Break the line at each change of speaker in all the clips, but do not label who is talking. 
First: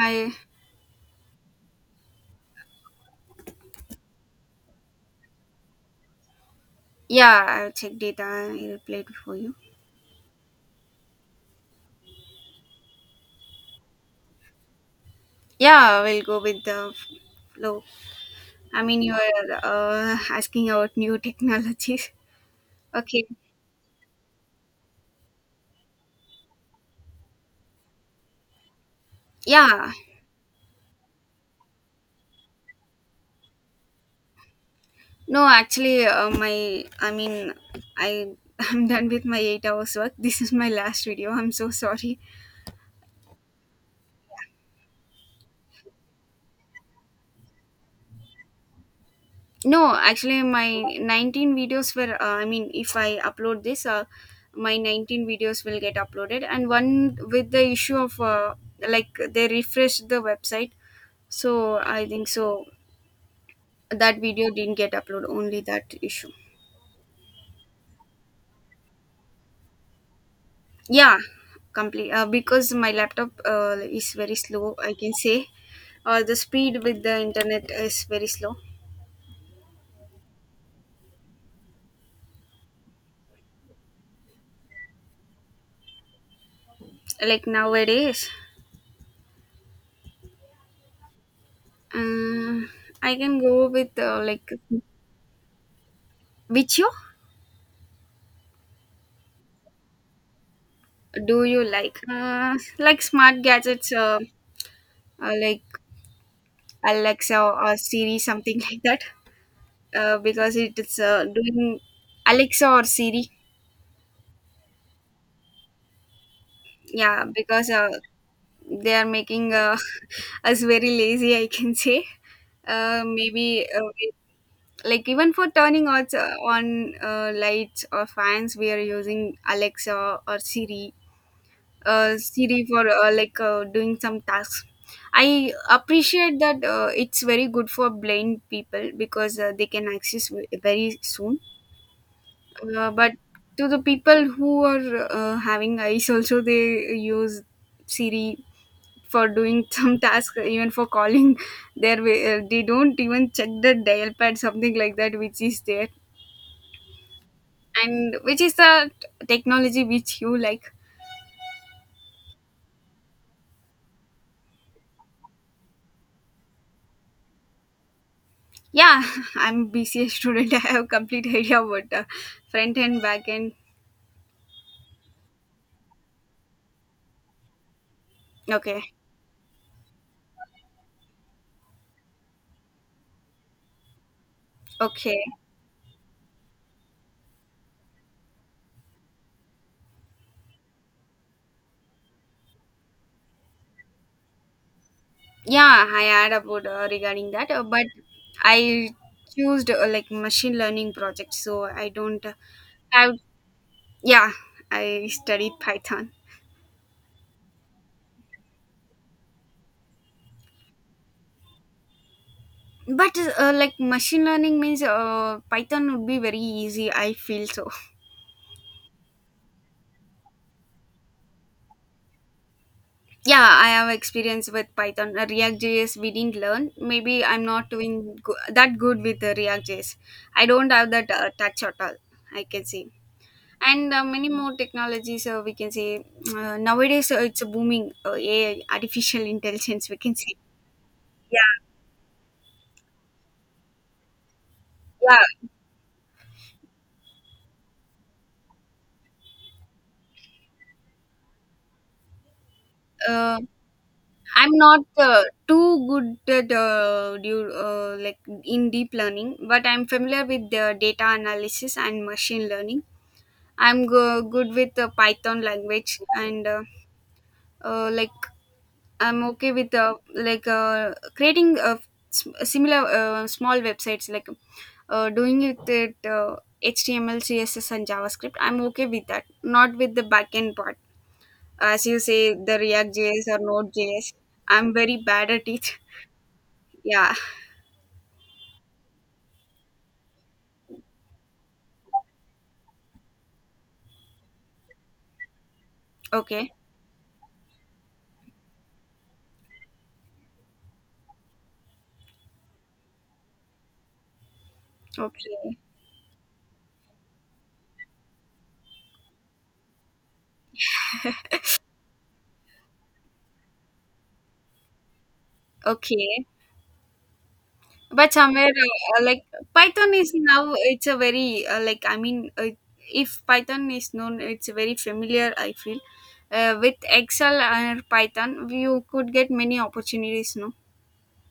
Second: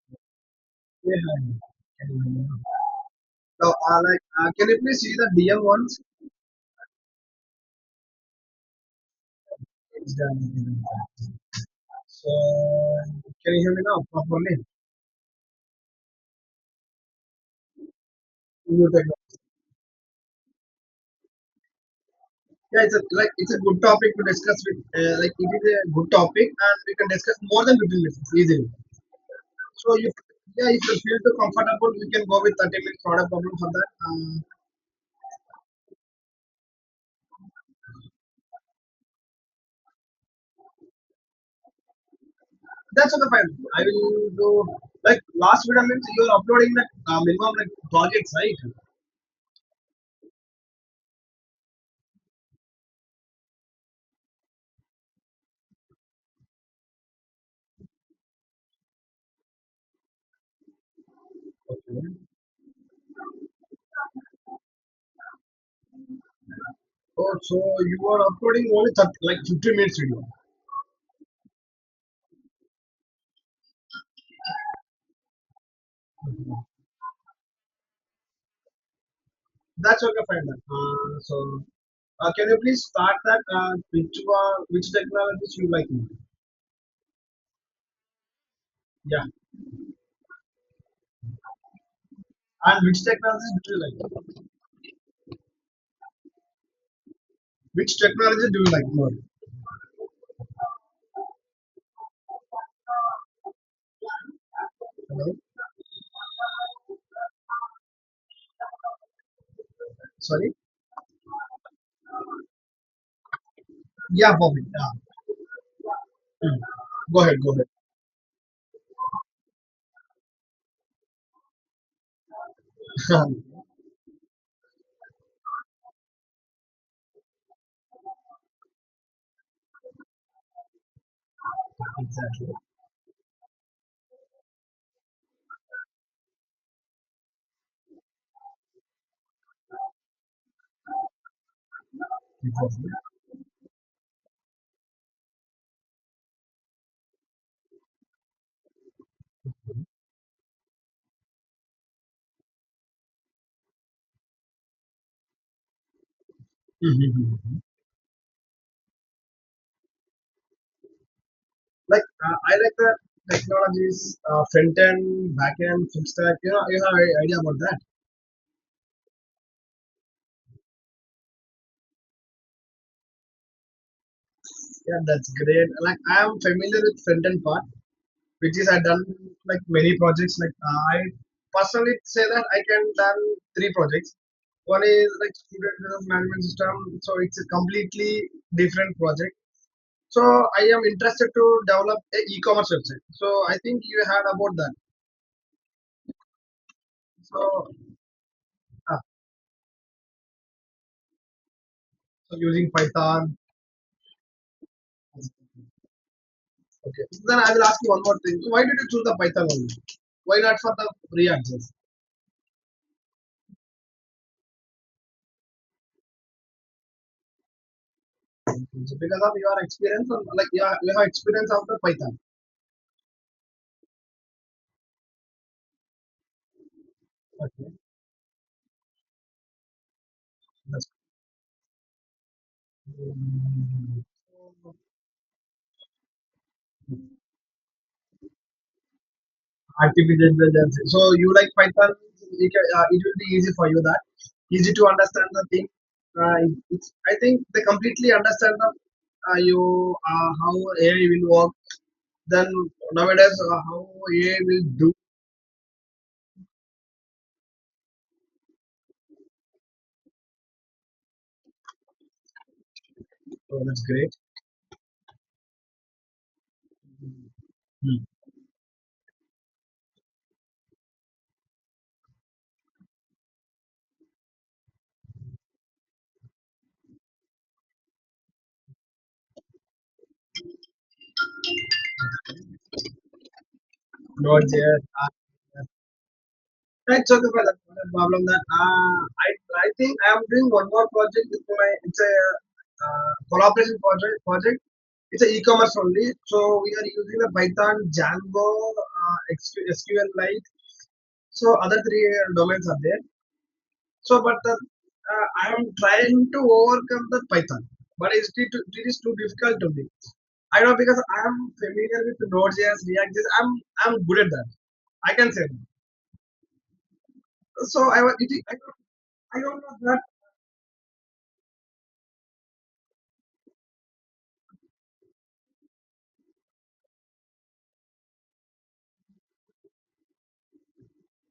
Hi.
Yeah, I can remember. Can you please see the DM once?
Yeah, I checked data. I replied for you.
It's done. So, can you hear me now properly?
Yeah, we'll go with the flow. I
You
mean,
take
you
it.
are asking about new technologies.
Yeah, it's a,
Okay.
like it's a good topic to discuss with. It is a good topic, and we can discuss more than 15 minutes easily.
Yeah.
So, you, yeah, if you feel too comfortable, we can go with 30 minutes. Not a problem for that.
No, actually, my I mean, I I'm done with my 8 hours work. This is my last video. I'm so sorry.
That's okay, fine. I will do like last video means you're uploading the minimum like projects, right?
No, actually, my 19 videos were, I mean, if I upload this, my 19 videos will get uploaded. And one with the issue of, like, they refreshed the website. So I
Okay.
think so. That video didn't get uploaded, only that issue.
Oh, so you are uploading only 30, like 15 minutes video.
Yeah, complete. Because my laptop is very slow, I can say. The speed with the internet is very slow.
That's okay, fine. Then, can you please start that? Which one, which technologies you like more?
Like nowadays,
Yeah,
uh,
and which
I can
technologies
go
do you
with,
like?
like, Vichio.
Which technology do you like more?
Do you like smart gadgets, like Alexa or Siri, something like that?
Sorry.
Because it is doing Alexa or Siri.
Yeah, Bobby. Yeah. Mm. Go
Yeah,
ahead. Go
because they are making us very lazy. I can say.
ahead.
Maybe like even for turning on lights or fans, we are using Alexa or Siri.
Exactly.
Siri for like doing some tasks. I appreciate that it's very good for blind people because they can access very soon. But to the people who are having eyes, also they use Siri for doing some task, even for calling. Their way, they don't even check the dial pad, something like that, which is there,
Hmm.
and which is the technology which you like.
I like the technologies, front end, back end, full stack. You know, you have an idea about that.
Yeah, I'm BCA student. I have complete idea about front end, back end.
Yeah, that's great. Like I am familiar with front end part. Which is I
Okay,
done like many projects. I personally say that I can done three projects. One is
okay.
like student health management system, so it's a completely different project. So I am interested to develop a e-commerce website. So I think you heard about that.
Yeah, I had about regarding that,
So,
but I
ah,
chose like machine learning project, so I don't
so using
have.
Python.
Yeah, I studied Python.
Okay. Then I will ask you one more thing. So why did you choose the Python only? Why not for the React?
But like machine learning means Python would be very easy. I feel so.
So because of your experience, like you have experience of the Python.
Yeah, I have experience with python. React js we didn't learn, maybe I'm not
Okay.
doing that good with the react js. I don't have that touch at all, I can say. And many more technologies, we can say. Nowadays it's a booming ai artificial intelligence, we can
Artificial
say.
intelligence. So you like
Yeah.
Python? It will be easy for you that easy to understand the
Yeah.
thing. Uh, I think they completely understand the, you how AI will work. Then nowadays
uh,
how AI
I'm
will
not
do.
too good at like in deep learning, but I'm familiar with the data analysis and machine learning.
So
I'm
that's great.
good with the Python language and
Hmm.
like I'm okay with like creating similar small websites like doing it with HTML, CSS, and JavaScript. I'm okay with that, not with the backend part. As you say, the React JS or Node JS.
Not
I'm
there.
very bad at it.
It's
Yeah.
okay for that, no problem. That I I think I am doing one more project with my it's a collaboration project. It's a e-commerce only. So
Okay.
we are using the Python, Django, XQ SQL Lite. So other three domains are there. But I
Okay.
am trying to overcome the Python, but it is too difficult to me. I know because I am familiar with Node.js, React.js. I'm good at that. I can say that.
Okay.
So I
But
was, it,
somewhere like
I don't know
python
that.
is now, it's a very like I mean, if python is known, it's very familiar, I feel, with excel and python you could get many opportunities, no?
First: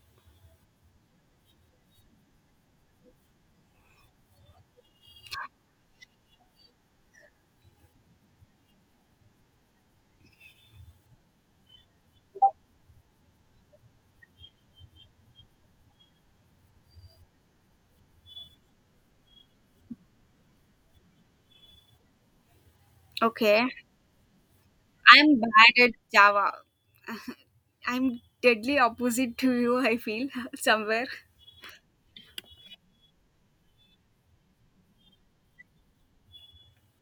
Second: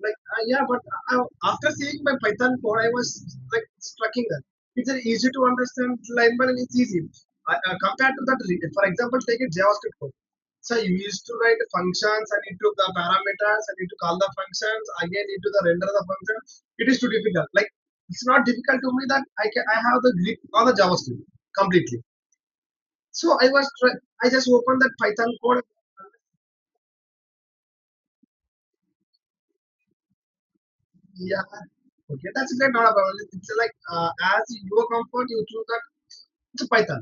Like, uh, yeah, but I, After seeing my Python code, I was like striking that it's an easy to understand line by line. Compared to that. For example, take a JavaScript code. So you used to write functions and into the parameters and into call the functions again into the render the function. It is too difficult. Like it's not difficult to me that I have the grip on the JavaScript completely. So I
Okay.
was try, I just opened that Python
I'm
code.
bad at java. I'm deadly opposite to you, I feel somewhere.
Yeah. Okay, that's great. Not a problem. It's like As your comfort, you choose that it's Python.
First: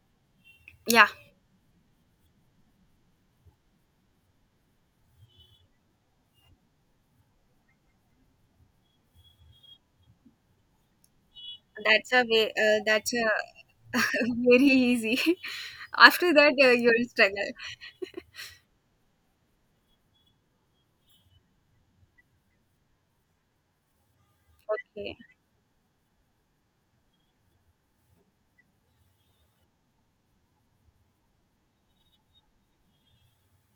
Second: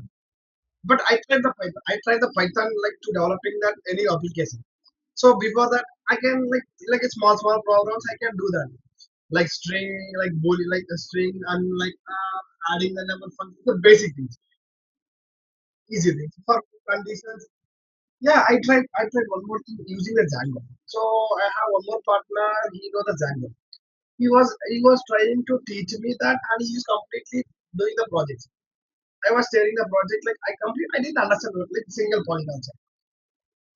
But
Yeah,
I tried the Python. I tried the Python like to developing that any application. So before that, I can like a small small programs. I can do that, like string, like boolean, like a string, and
that's a way,
adding the
that's a
number function. The basic things,
very easy.
easy
After
things
that
for
you'll
conditions.
struggle.
Yeah, I tried. I tried one more thing using the Django. So I have one more partner. He knows the Django. He was
Okay.
trying to teach me that, and he is completely doing the project. I was sharing the project like I complete. I didn't understand like single point also.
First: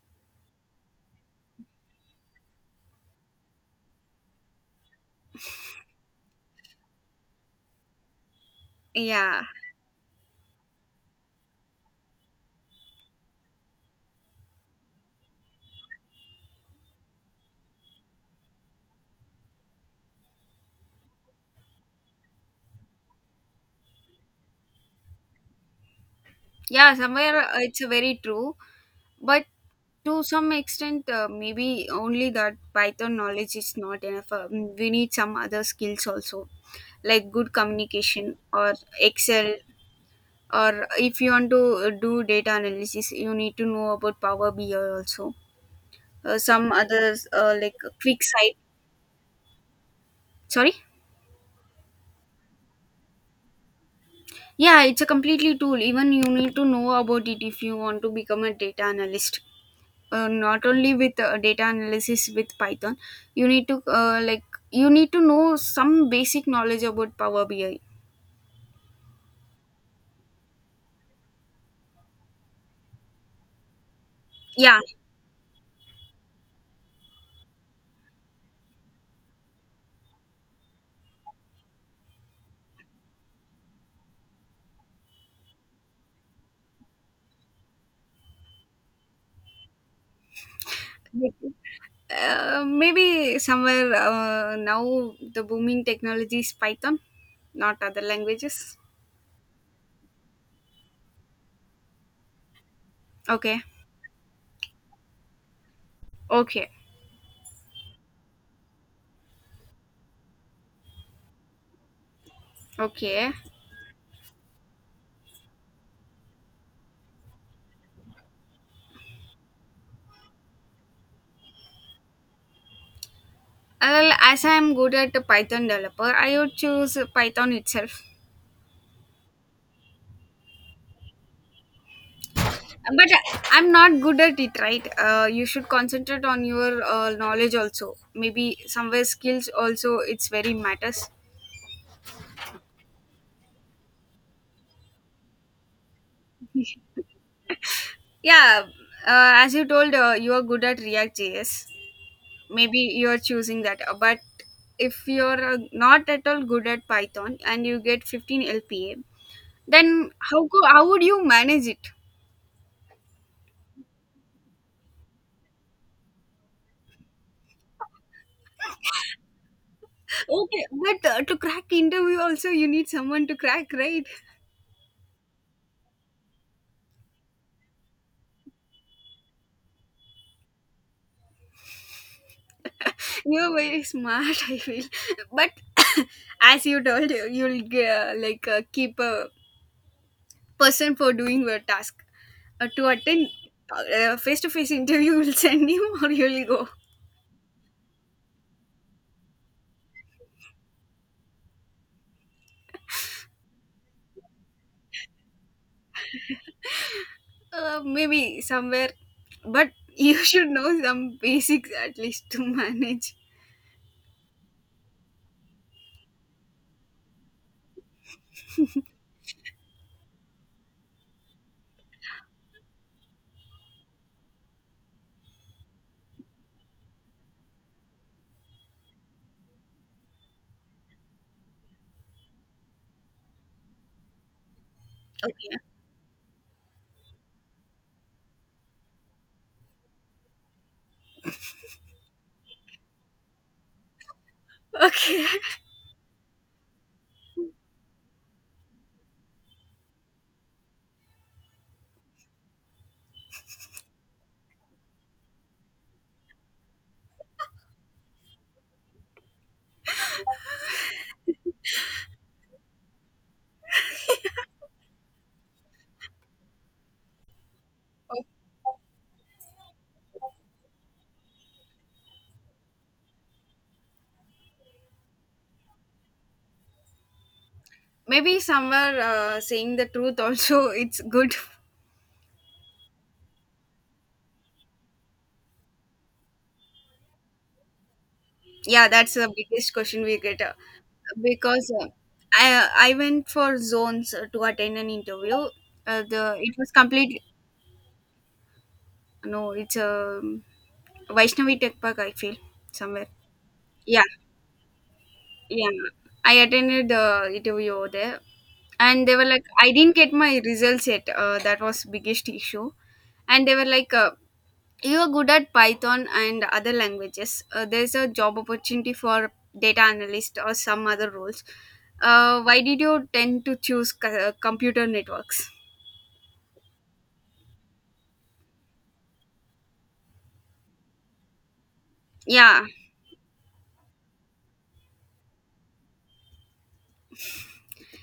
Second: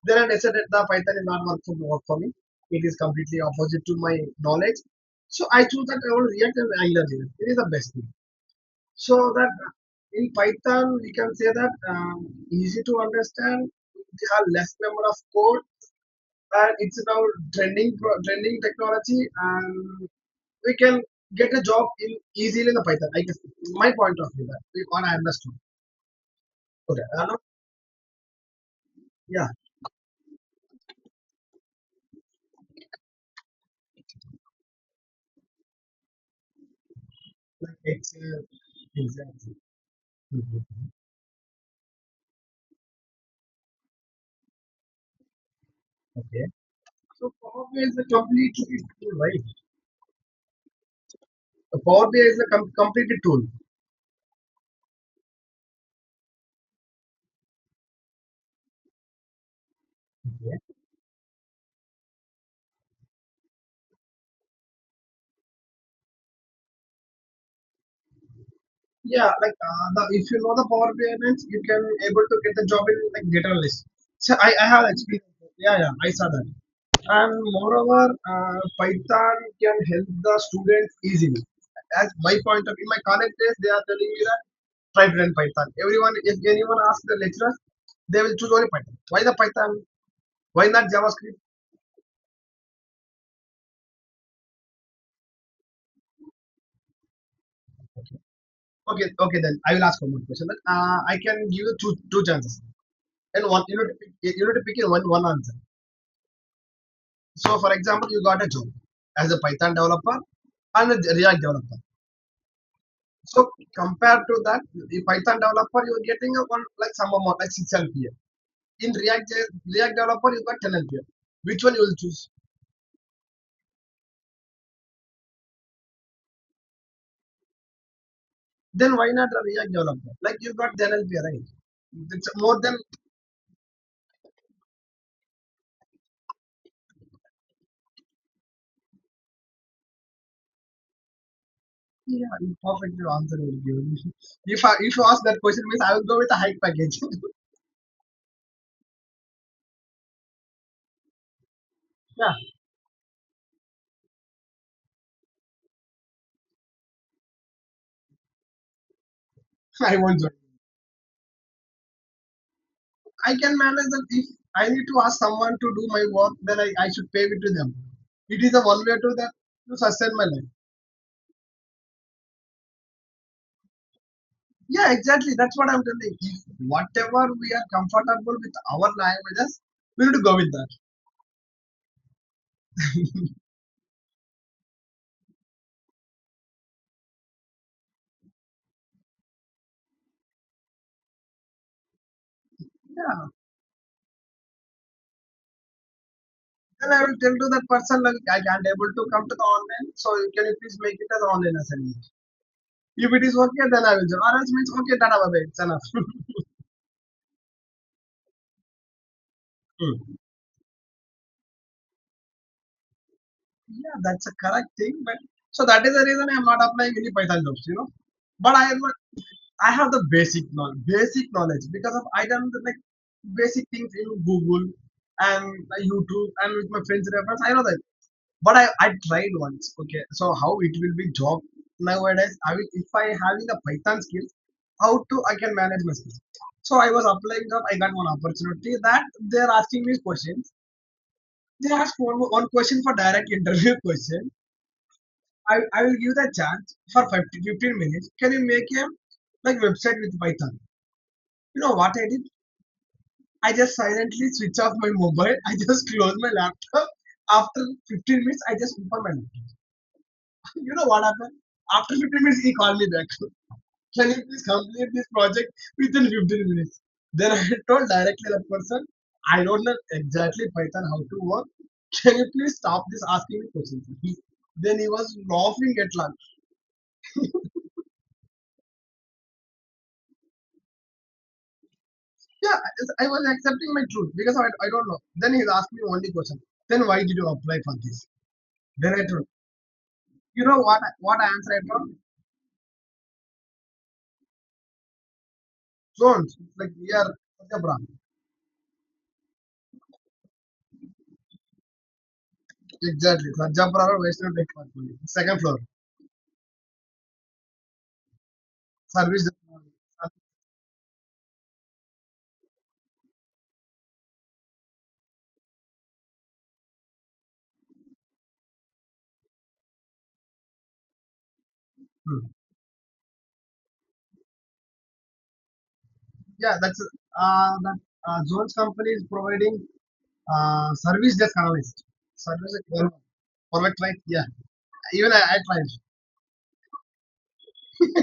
Then I decided the Python is not work for me. It is completely opposite to my knowledge. So I choose that I will React and Angular React. It is the best thing. So
Yeah,
that in Python we can say that easy to understand. They have less number of code and it's now trending technology, and we can get a job in easily in the Python, I guess. My point of view that we what I understood.
yeah,
Okay, I know.
somewhere it's very true. But
Yeah,
to some extent, maybe only that python knowledge is not enough, we need some other skills also, like good
like it's
communication, or excel,
exactly. Mhm.
or if you want to do data analysis, you need to know about power bi also,
Okay,
some
so
others
Power
like
BI is a
quick site.
completely tool, right?
Sorry.
The Power BI is completely tool.
Yeah, it's a completely tool, even you need to know about it if you want to become a data analyst. Not only with data analysis, with python you need to uh, like you need to know some basic knowledge about power bi.
Yeah, the if you know the Power BI means you can able to get the job in like data analyst. So I
Yeah.
have experience. Yeah, yeah, I saw that. And moreover, Python can help the students easily. As my point of in my college days, they are telling me that try to learn Python. Everyone, if anyone asks the lecturer, they will choose only Python. Why the Python? Why not JavaScript?
Maybe somewhere now the booming technology is python, not other languages.
Okay, okay, then I will ask one more question. I can give you two chances, and
Okay.
one you need to pick, you need to pick in one answer.
Okay.
So for example, you got a job as a Python developer and a React developer.
Okay.
So compared to that, the Python developer you're getting a one like some amount like 6 LPA. In React developer you got 10 LPA. Which one you will choose?
Well, as I'm good at python developer, I would choose python itself.
Then why not a React developer? Like you got 10 LPA, right? It's more than
But I'm not good at it, right? You should concentrate on your knowledge also, maybe somewhere skills also, it's very matters.
yeah, you perfectly answer will give. If you ask that question, means I will go with a high package.
Yeah, as you told, you are good at react js,
Yeah,
maybe you are choosing that. But if you're not at all good at python and you get 15 lpa, then
I won't.
how how would you manage it?
I can manage that if I need to ask someone to do my work, then I should pay it to them. It is a one way to that to sustain my life.
Okay, but to crack interview also, you need someone to crack, right?
Yeah, exactly. That's what I'm telling. If whatever we are comfortable with our languages, we need to go with that.
You're very smart, I feel. But as you told, you'll like keep a person for doing your task. To
Yeah.
attend a face to face interview, will send you or you'll go.
Then I will tell to that person like I can't able to come to the online, so can you please make it as online assignment? If it is okay, then I will do. Or else means okay, done, bye bye. It's enough.
Maybe somewhere. But you
Hmm.
should know some basics at least to manage.
Yeah, that's a correct thing, but so that is the reason I'm not applying any Python jobs, you know. But I am not, I have the basic knowledge because of I done the, like basic things in Google and YouTube and with my friends reference. I know that, but I tried once. Okay, so how it will be job nowadays? I will if I having the Python skills, how to I can
Okay.
manage my skills. So I was applying job. I got one opportunity that they are asking me questions. They asked one question for direct interview question.
Okay.
I will give the chance for 15 minutes. Can you make a like website with Python? You know what I did? I just silently switch off my mobile. I just close my laptop. After 15 minutes, I just open my laptop. You know what happened? After 15 minutes, he called me back. Can you please complete this project within 15 minutes? Then I told directly the person, I don't know exactly Python how to work. Can you please stop this asking me questions? Then he was laughing at la.
Maybe somewhere saying the truth also, it's good.
Yeah, I was accepting my truth because I don't know. Then he asked me only question. Then why did you apply for this?
Yeah,
Then I
that's
told,
the biggest question we get,
you know what answer I
because
told?
I went for Zones to attend an interview.
Zones.
The It
Like
was
yeah,
complete.
Sajapura.
No, it's Vaishnavi Tech Park, I feel somewhere.
Exactly. Sajapura or
Yeah,
Vaishnav Lake Park only. Second floor.
yeah. I attended the interview over there, and they were
Service
like,
floor.
I didn't get my results yet. That was biggest issue, and they were like, you are good at python and other languages, there's a job opportunity for data analyst or some other roles, why did you tend to choose computer networks?
Yeah, that's that Zones company is providing service desk analyst. Service desk
Yeah.
analyst. For my client. Yeah. Even I tried.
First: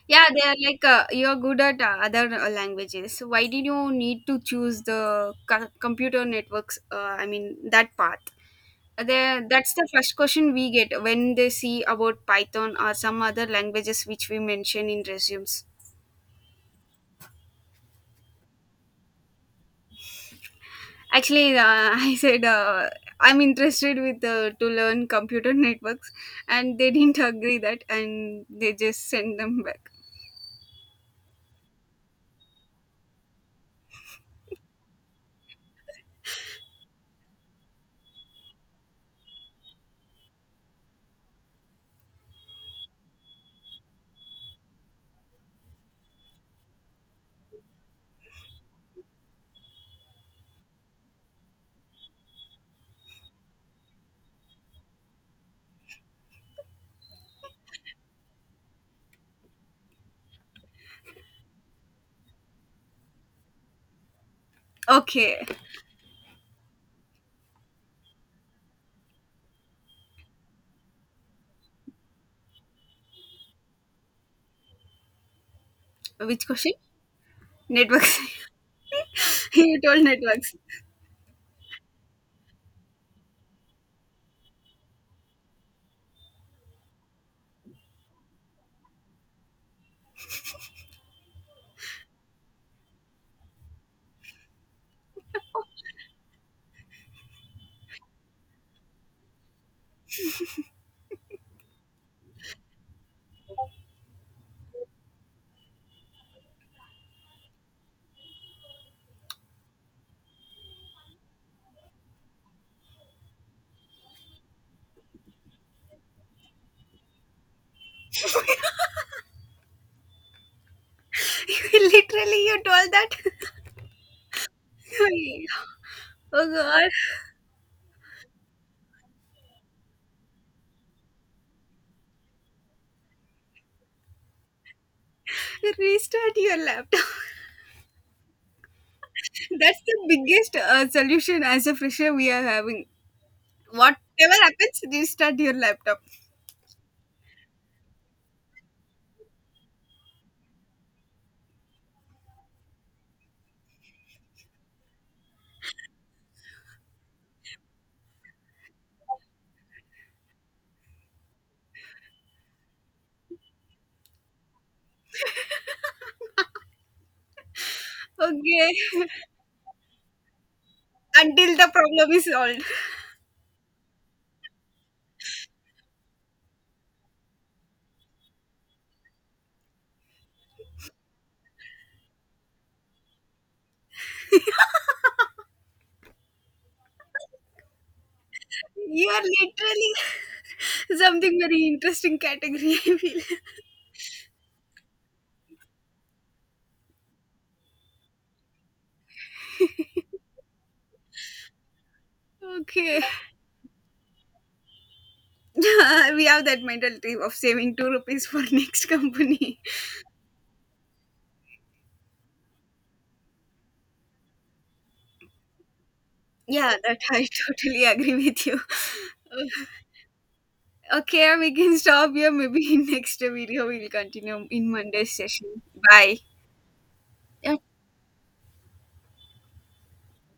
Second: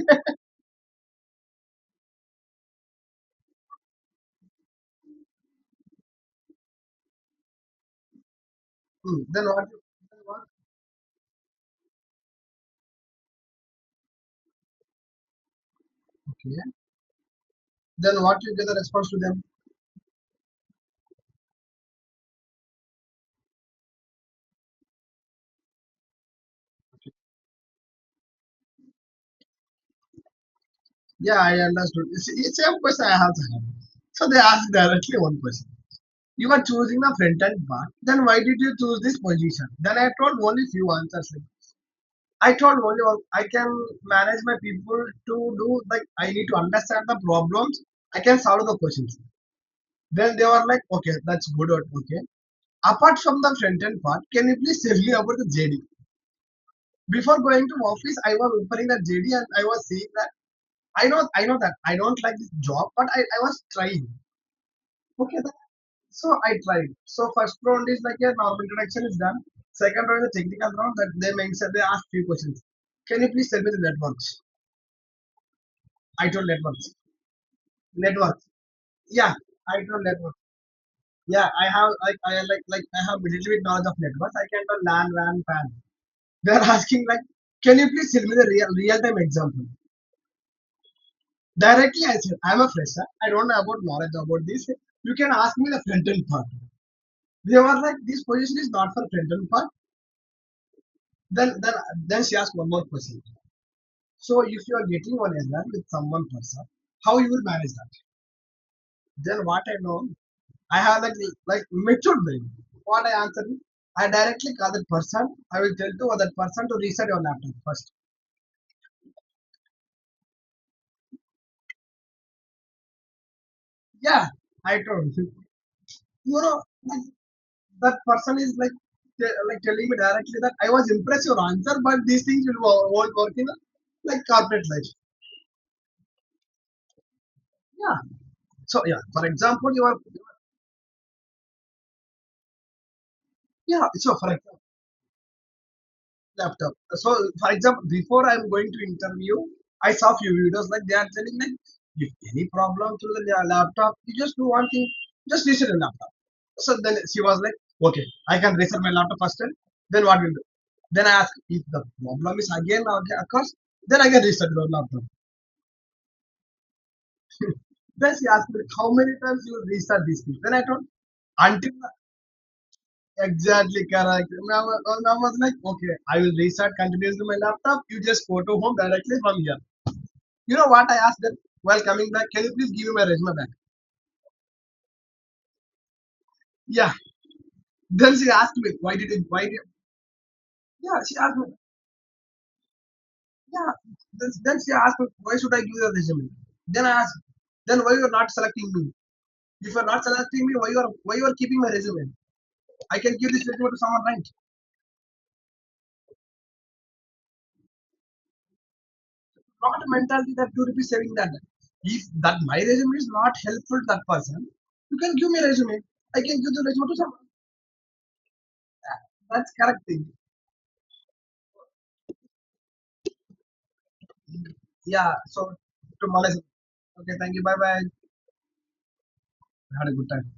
Yeah, they are like, you're good at other languages, why did you need to choose the computer networks, I mean, that path.
Hmm. Then
There,
what?
that's the first
Then what?
question we get when they see about python or some other languages which we mention in resumes.
Okay. Then what you get the response to them?
Actually, I said, I'm interested with, to learn computer networks, and they didn't agree that, and they just sent them back.
Yeah, I understood. It's same question I also have. So they asked directly one question. You are choosing the front end part. Then why did you choose this position? Then I told only few answers. Like, I told only one. I can manage my people to do like I need to understand the problems. I can solve the questions. Then they were like, okay, that's good or okay. Apart from the front end part, can you please tell me about the JD? Before going to office, I was opening the JD and I was seeing that. I know that I don't like this job, but I was trying. Okay,
Okay,
that, so I tried. So first round is like a normal introduction is done. Second round is the technical round that they mentioned. They asked few questions. Can you please tell me the networks? I told
which question?
networks.
Networks.
Networks. Yeah, I
You
told
told
networks.
networks.
Yeah, I have like I have little bit knowledge of networks. I can tell LAN, RAN, PAN. They are asking like, can you please tell me the real time example? Directly, I said, I'm a fresher. I don't know about knowledge about this. You can ask me the front part. They were like, this position is not for front part. Then, then, then she asked one more question. So if you are getting one error with someone person, how you will manage that? Then what I know, I have like matured brain. What I answer, I directly call that person. I will tell to other person to reset your laptop first.
Literally, you told that.
Yeah, I told you. You
Oh
know,
God!
that person is like telling me directly that I was impressed your answer, but these things won't work in like corporate life.
Restart your laptop.
Yeah. So yeah, for example,
That's
you are
the biggest solution as a fresher we are having.
yeah. So for
Whatever
example,
happens, restart your laptop.
laptop. So for example, before I'm going to interview, I saw few videos like they are telling like if any problem to the laptop, you just do one thing, just reset the laptop. So then she was like, okay, I can reset my laptop first. And then what will do? Then I ask if the problem is again okay, occurs, then I can reset the laptop. Then she asked me
Okay,
how many times you restart this thing. Then I told
until the
until
problem is solved.
exactly correct. And I was like, okay, I will restart continuously my laptop. You just go to home directly from here. You know what I asked them while coming back? Can you please give me my resume back? Yeah. Then she asked me
You are
why did
literally
yeah she asked
something
me
very interesting category, I feel.
yeah. Then she asked me why should I give you the resume? Then I asked then why you are not selecting me? If you are not selecting me, why you are keeping my resume? I
Okay.
can give this resume to someone, right?
We have that mentality of saving 2 rupees for next company.
Not mentality that you two be saving that. If that my resume is not helpful to that person, you can give me resume. I can give the
Yeah,
resume to
that
someone.
I totally agree with you.
Yeah, that's correct thing.
Okay, we can stop here. Maybe in next video we'll continue in
Yeah.
Monday's
So
session.
to
Bye.
Malaysia. Okay. Thank you. Bye bye. Had a good time.